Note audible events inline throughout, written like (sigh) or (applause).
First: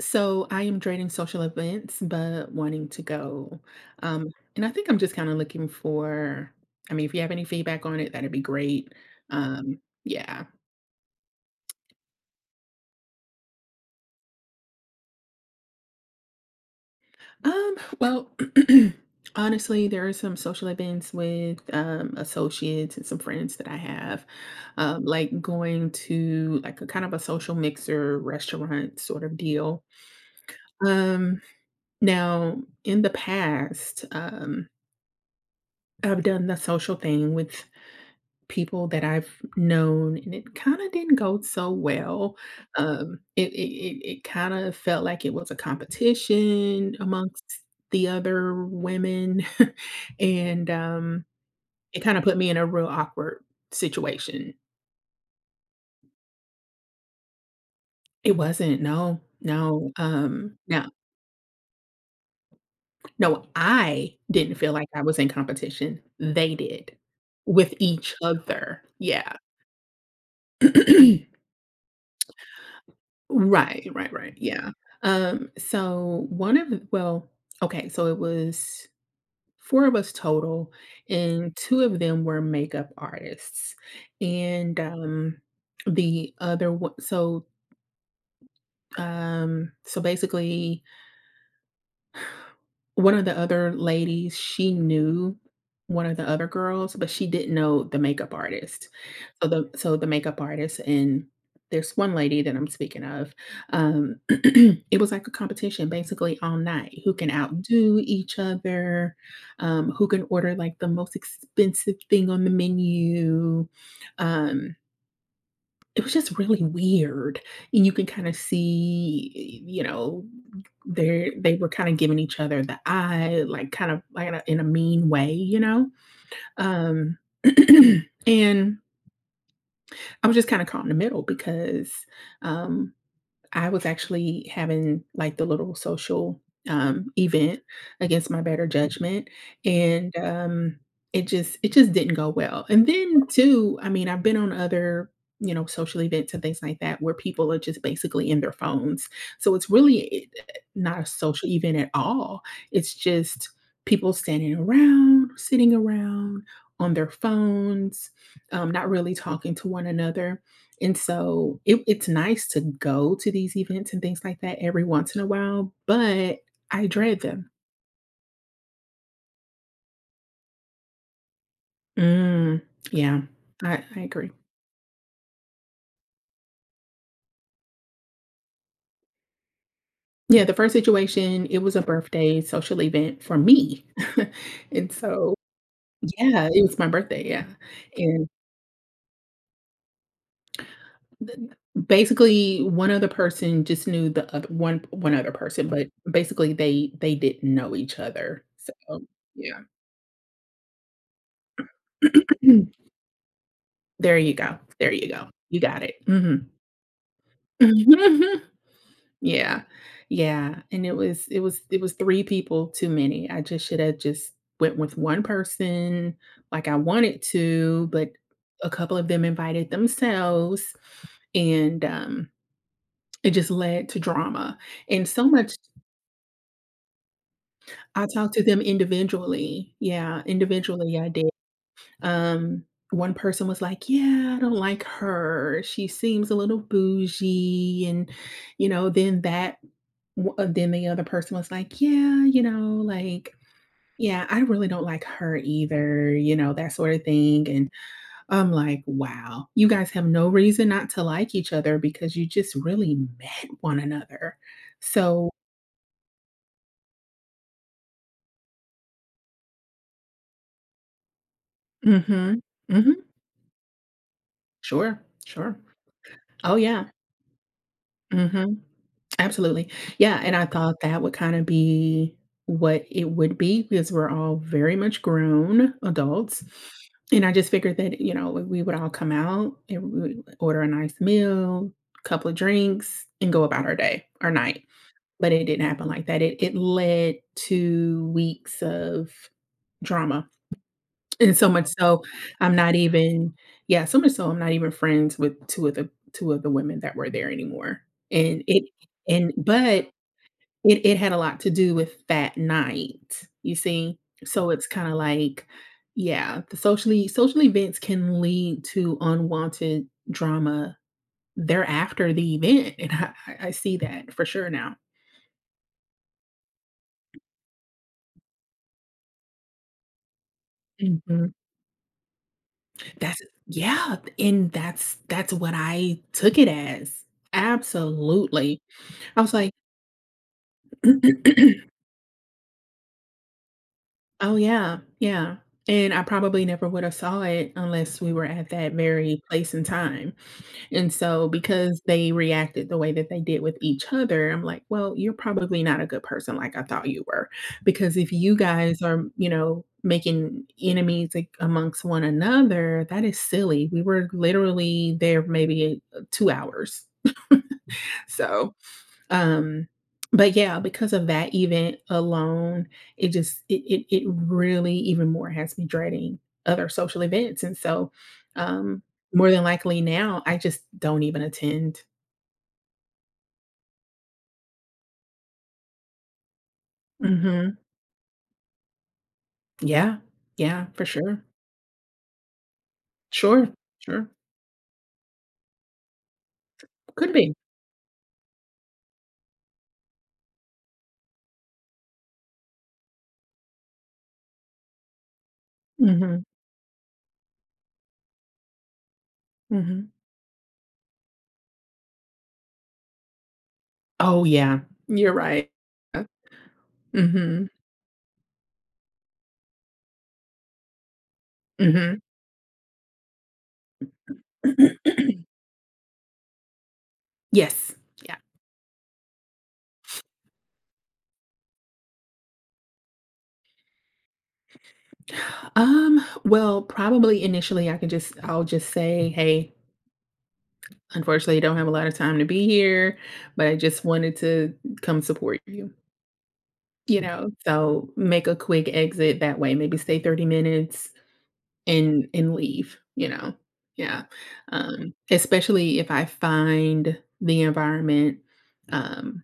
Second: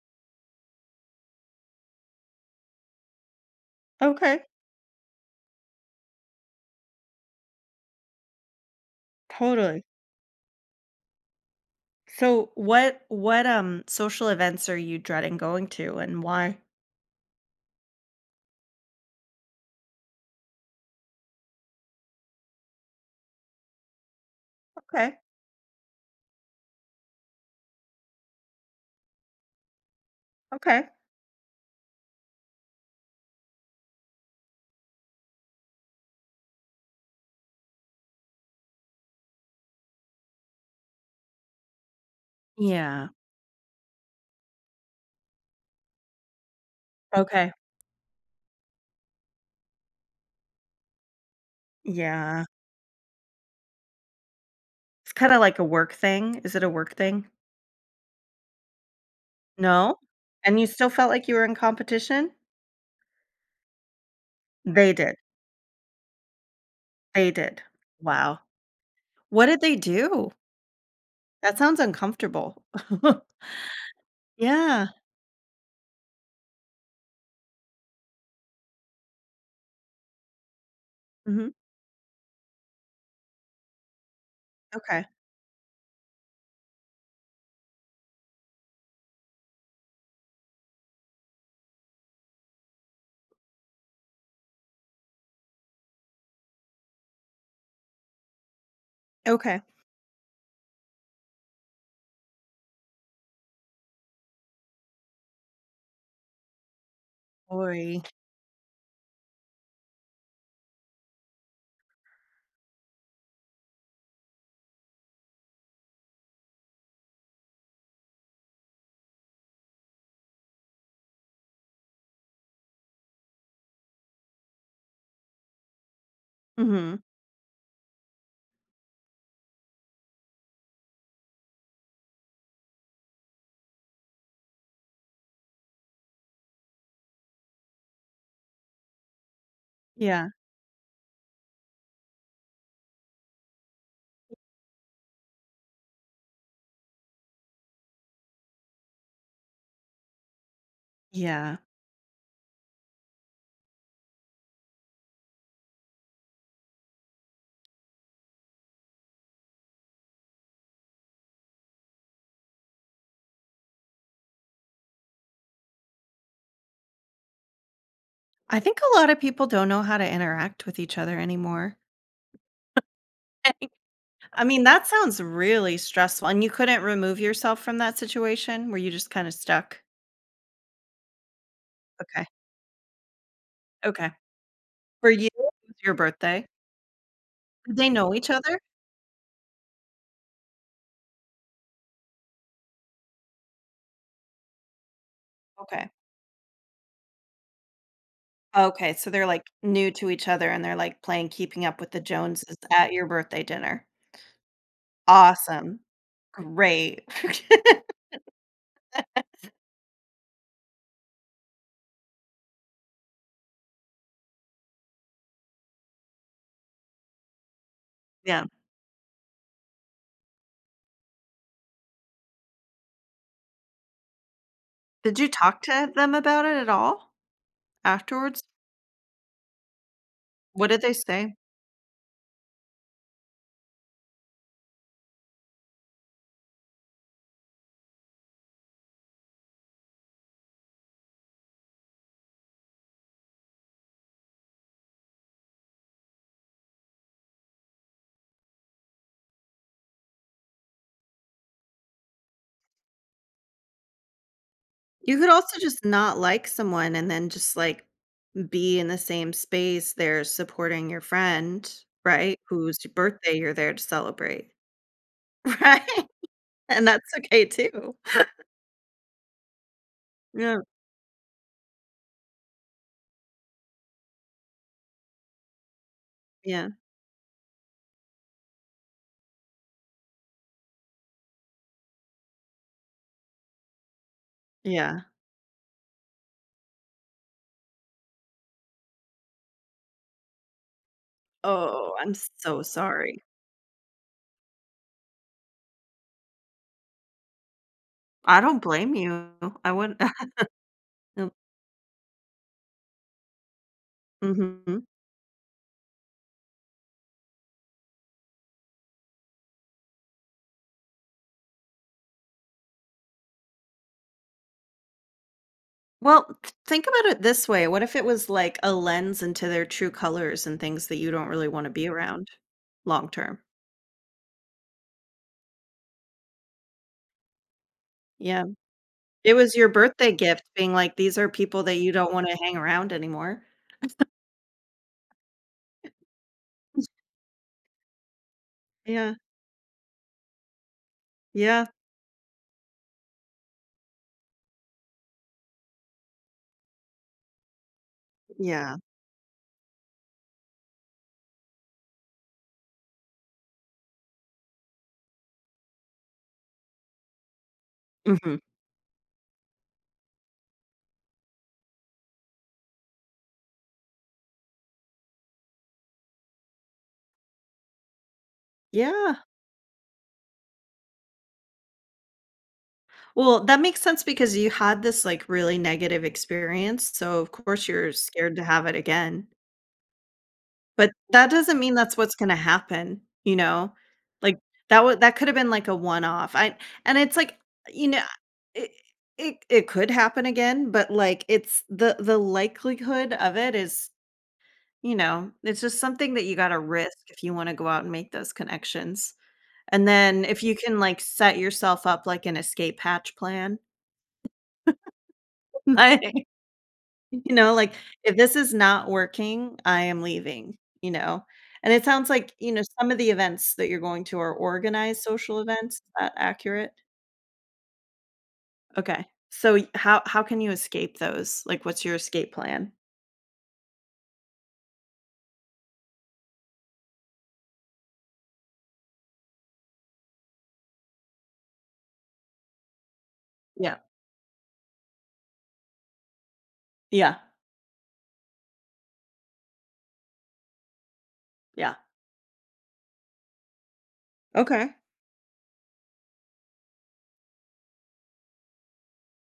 So I am dreading social events, but wanting to go. Um, Okay, and I think I'm just kind of looking for, I mean, if you have any feedback on it, that'd be great. Um, totally. yeah. So what social events are you dreading going to and why? Um, well, (clears throat) Honestly, there are some social events with associates and some friends that I have, Okay. like going to like a kind of a social mixer restaurant sort of deal. Okay. Um, Now, in the past, I've done the social thing with people that I've known, and it kinda didn't go so well. Yeah. It kinda felt like it was a competition amongst Okay. the other women, (laughs) and, um, it kinda put Yeah. me in a real awkward situation. It's kind of like a work thing. Is it a work thing? It wasn't, no, no, No. And you no. still felt like you were in competition? No, I didn't feel like They I did. was in competition, they did They did. with each Wow. other, yeah. What did they do? (clears throat) That sounds uncomfortable. (laughs) Right, right, right, yeah. Yeah. So one of the well, Okay, so it was 4 of us total, hmm and 2 of them were makeup artists, and, Okay. The other one so, so basically one of the other ladies, she knew one of the other girls, but she didn't know the makeup artist. So Okay. the so the makeup artist and there's one lady that I'm speaking of, (clears throat) it was like a competition basically all night, who can Boy. outdo each other, who can order like the most expensive thing on the menu. Um it was just really weird, and you can kinda see, you know, they were kinda giving each other the eye, like, kind of like in a mean way, you know? hmm Um, (clears throat) and I was just kinda caught in the middle because, um, I was actually having like the little social event against my better judgment, and Yeah. It just didn't go well. And then too, I mean, I've been on other, you know, social events and things like that where people are just basically in their phones, so it's really not a social Yeah. event at all. It's just people standing around, sitting around on their phones, not really talking to one another, and so it's nice to go to these events and things like that every once in a while, but I dread them. I think a lot of people don't know how to interact with each other anymore. Mm, yeah, (laughs) I agree. I mean, that sounds really stressful, and you couldn't remove yourself from that situation? Were you just kinda stuck? Yeah, the first situation, it was a Okay, birthday social event for me. okay. (laughs) and For you, so, it was your birthday? yeah, it was my birthday. Yeah. Did they know And each other? th- Basically one other person just knew the other one one other person, but Okay. basically they didn't know each other. Okay, So so they're, like, yeah. new to each other, and they're, like, playing Keeping Up with the Joneses (clears throat) at your birthday dinner. There you go. There you go. You Awesome. got it. Mhm. Great. (laughs) Mhm. (laughs) Yeah. Yeah, and it was 3 people too many. I just shoulda just went with 1 person like I wanted to, but Yeah. a couple of them invited themselves, and, um, it just led to drama, and Did so you much. talk to them about it at all I talked to afterwards? them individually. Yeah, What did they individually I did. say? Um, One person was like, "Yeah, I don't like her. She seems a little bougie," and, you know, then that W then the other person was like, "Yeah, you know, like, yeah, I really don't like her either," you know, that sort of thing, and I'm like, "Wow, you guys have no reason not to like each other because you just really met one another." You So, could also just not like someone and then just, like, be in the same space, they're supporting your friend, right? mhm, Whose mhm, birthday you're there to celebrate, sure, sure. (laughs) right? Oh, yeah, And that's okay too. mhm. Absolutely. Yeah, and I Yeah, thought that would kinda be what it would be because we're all very much grown adults, yeah, and I just figured that, you know, we would all come out and we would order a nice meal, couple of drinks, and go about our day, or night, yeah. but it didn't happen like that. It led to weeks of drama, and so much Oh, so I'm I'm so not sorry. even, yeah, so much so I'm not even friends with 2 of the 2 of the women that were there anymore, I and don't it blame you. and I but wouldn't. it (laughs) had a Yep, lot to do with that night, you see? So it's mhm. kinda like, yeah, the social events can lead to unwanted drama thereafter the event, and I see that for sure now. Well, th think about it this way, what if it was like a lens into their true colors and things that you don't Mhm. really wanna be around long That's term? Yeah, and that's what I took it as. Yeah. Absolutely. I It was like, was your birthday gift being like, "These are people (clears throat) that you don't wanna hang around anymore." oh, yeah, yeah, and I probably never would have saw it unless we were at that Yeah, very place and time. And so yeah. because they reacted the way that they did with each other, I'm like, "Well, you're probably not a good person like I thought you were, because if you Yeah. guys are, you know, making enemies, like, amongst one another, that is silly. We were literally there maybe, 2 hours." Mhm. So, um, but yeah, because of that event alone, it just it really even more has me dreading other social events, and so, um, Yeah. more than likely now, I just don't even attend. Well, that makes sense because you had this, like, really negative experience, so of Mhm. course you're scared to have it again. Yeah. Yeah, for But sure. that doesn't mean that's what's gonna happen, you Sure, know? sure. Like, that would that could've been, like, a one-off. I, and Could it's be. like, you know, it it could happen again, but, like, it's the likelihood of it is, you know, it's just something Mhm, that you gotta risk if you wanna go out and make those connections. And mhm. then if you can, like, set yourself up, like, an escape hatch plan, Oh, yeah. You're right. (laughs) Uh, like, you mhm, know, like, "If this is not working, I am leaving," you know? And it mhm. sounds like, you know, some of the events that you're going to are organized (clears throat) social events. Is that accurate? Yes. Yeah. Okay. So y how can you escape those? Like, what's your escape plan? Well, probably initially, I'll just say, "Hey, unfortunately, I don't have a lot of time to be here, but I Yeah. just wanted to come support you." You Yeah. know? So, make a quick exit that way, maybe stay 30 minutes Yeah. and leave, you know? Yeah. Okay. Especially if I find the environment, um,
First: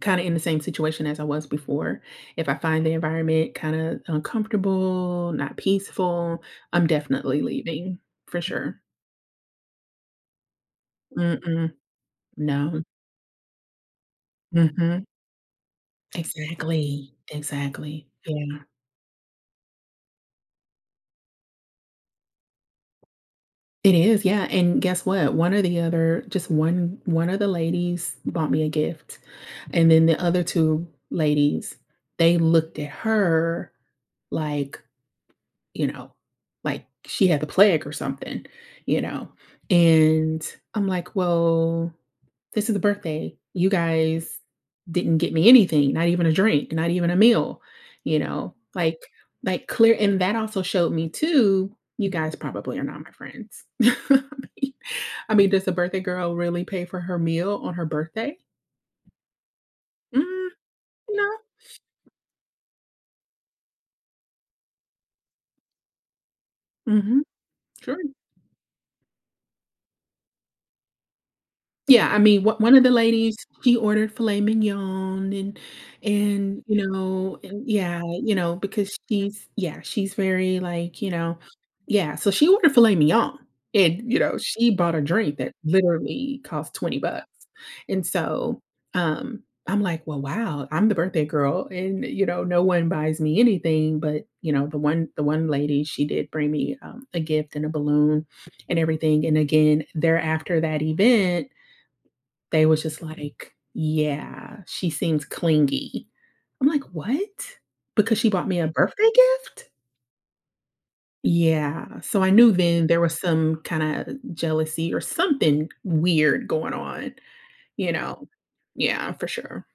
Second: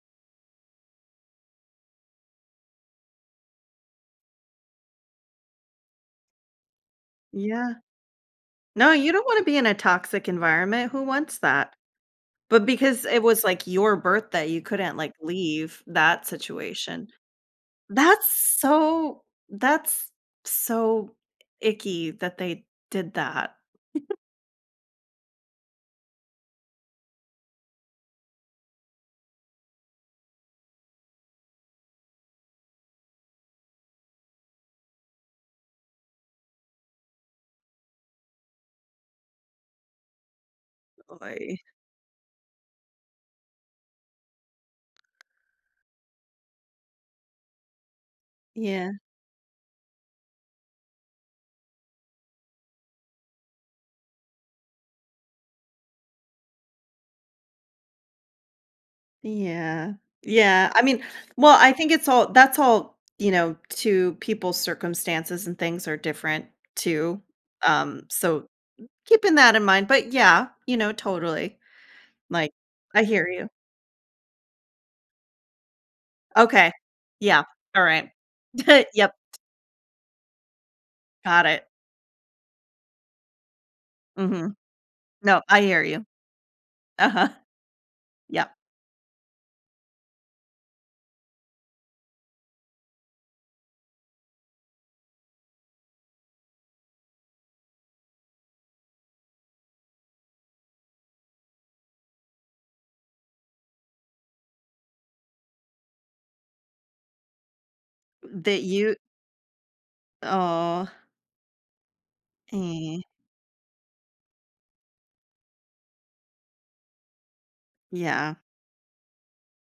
kinda in the same situation as I was before. If I find the environment kinda uncomfortable, not peaceful, I'm definitely Yeah. leaving for sure. No, you don't wanna be in a toxic environment. Who wants Mm-mm. that? But No. because it was, like, your birthday, you couldn't, Mhm. like, leave that situation. Exactly. Exactly. That's Yeah. so, that's so icky that they did that. It (laughs) is, yeah, and guess what? One or the other just one one of the ladies bought me a gift, and then the other 2 ladies, they looked at her like, you know, like she had the plague or something, you know? And I'm like, Oy. well, this is a birthday. You guys didn't get me anything, not even a drink, not even a meal, you know, Yeah. Like clear. And that also showed me too, you guys probably are not my friends. (laughs) Mean, I mean, does a birthday girl really pay for her meal on her birthday? Yeah. Mm, Yeah, I mean, no. well, I think it's all, that's all, you know, to people's circumstances and things are different too. Hmm. Sure. So keeping that in mind, but yeah, you know, totally. Yeah, I mean, Like, one of the I hear ladies, you. she ordered filet mignon and, Okay. you know, Yeah. and All yeah, right. you know, (laughs) because Yep, she's, yeah, she's very, like, you know, got it. yeah, so she ordered filet mignon, and, you know, Mhm. she bought a drink No, that I hear you. literally cost 20 bucks, Uh-huh. and Yep. so, I'm like, "Well, wow, I'm the birthday girl, and, you know, no one buys me anything," but, you know, the one lady, she did bring me, a gift and a balloon and everything, and again, thereafter that event they was just like, "Yeah, she seems clingy." I'm like, "What? Because she bought me That a you. birthday gift?" Oh. Yeah, so I knew then Eh, there was some kinda jealousy or something weird going on, you know? yeah. Yeah, for sure.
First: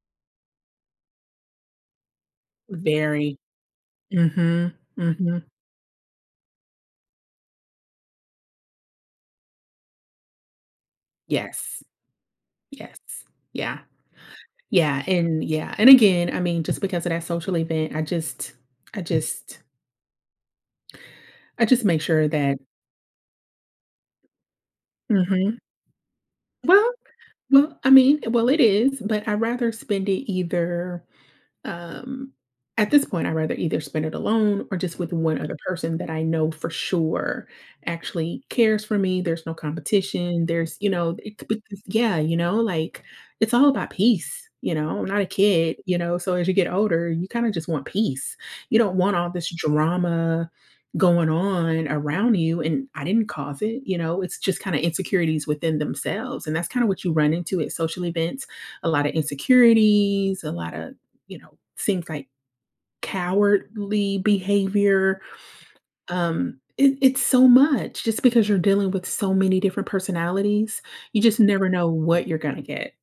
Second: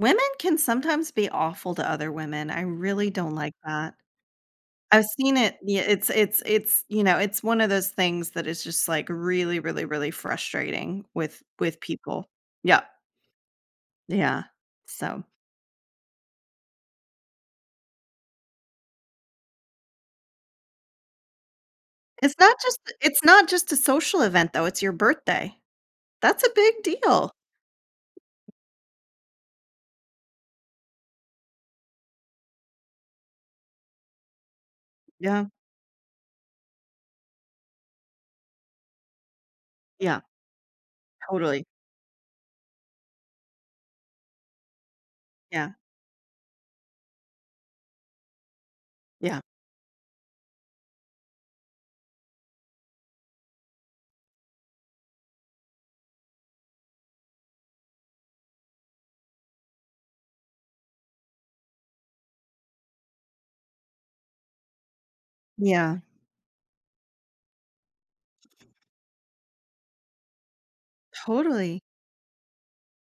Women can sometimes be awful to other women. I really don't Very. like that. Mhm, I've seen mhm. it, yeah, it's, you know, it's one of those things that is just, like, really, really, really frustrating with Yes, people. Yeah, yes. Yeah. yeah. Yeah, So, and yeah, and again, I mean, just because of that social event, I just I just make sure that it's not just a social event, though, it's your birthday. mhm. That's a big Well deal. It is, but I'd rather spend it either, um, at this point, I'd rather either spend it alone or just with one Yeah, other person that I know for sure actually cares for me. There's no yeah, competition. You know, totally. because, yeah, you know, like, it's all about peace. You know, I'm not a Yeah, kid, you know, so as you get older, you kind of just want peace. You don't want all yeah, this drama going on around you. And I didn't cause it, you know, it's just kind of insecurities within themselves. And that's kind of what you run into at social events, a lot of insecurities, a lot of, you know, seems like cowardly behavior. yeah, It's so much just because you're dealing with so many different personalities. You just never totally. know what you're going to get.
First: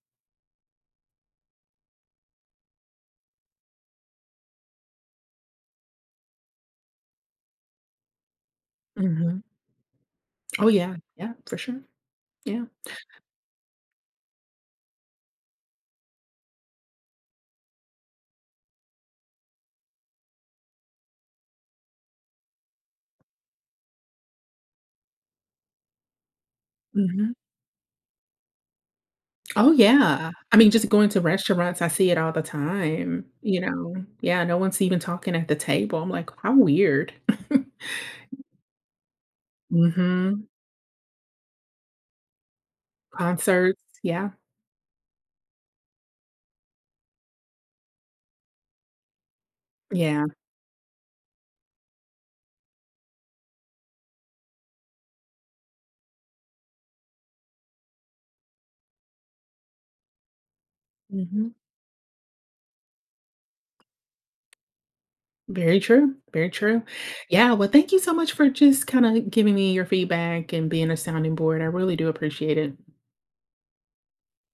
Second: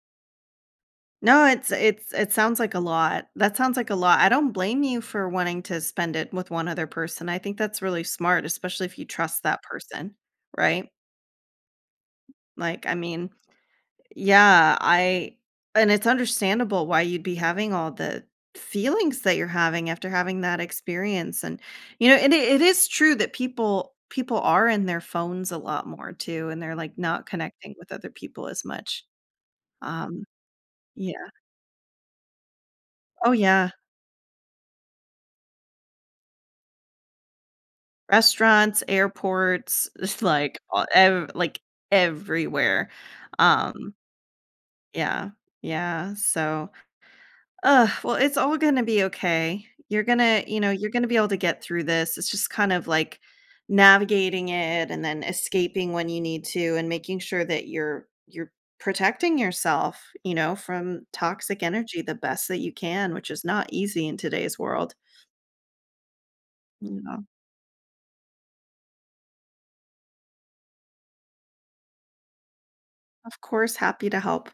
No, it sounds like a lot. That sounds like a lot. I don't blame you for wanting to spend it with one other person. I think that's really smart, especially if you trust Mhm. that person, Oh, right? yeah. Yeah, for sure. Yeah. Like, I mean, Yeah, I and it's understandable why you'd be having all the feelings that you're having after having that experience, and you know, and it is true that people are in their phones a lot more too, and they're like not Mhm. connecting with other people as much. Oh, Um yeah. I mean, just going yeah. to restaurants, I see it all the time. Oh You yeah. know, yeah, no one's even talking at the table. I'm like, how weird. (laughs) Restaurants, airports, (laughs) it's Hmm. like all, like everywhere. Concerts. Um Yeah. yeah. Yeah, so, ugh, well, it's all gonna be okay. You're Yeah. gonna, you know, you're gonna be able to get through this. It's just kind of like navigating it and then escaping when you need to and making sure that you're protecting yourself, you know, from Mhm. toxic energy the best that you can, which is not easy in today's world. Very true, very true. You know, Yeah, well, thank you so much for just kinda giving me your feedback and being a sounding board. I really do appreciate it. of course, happy to help.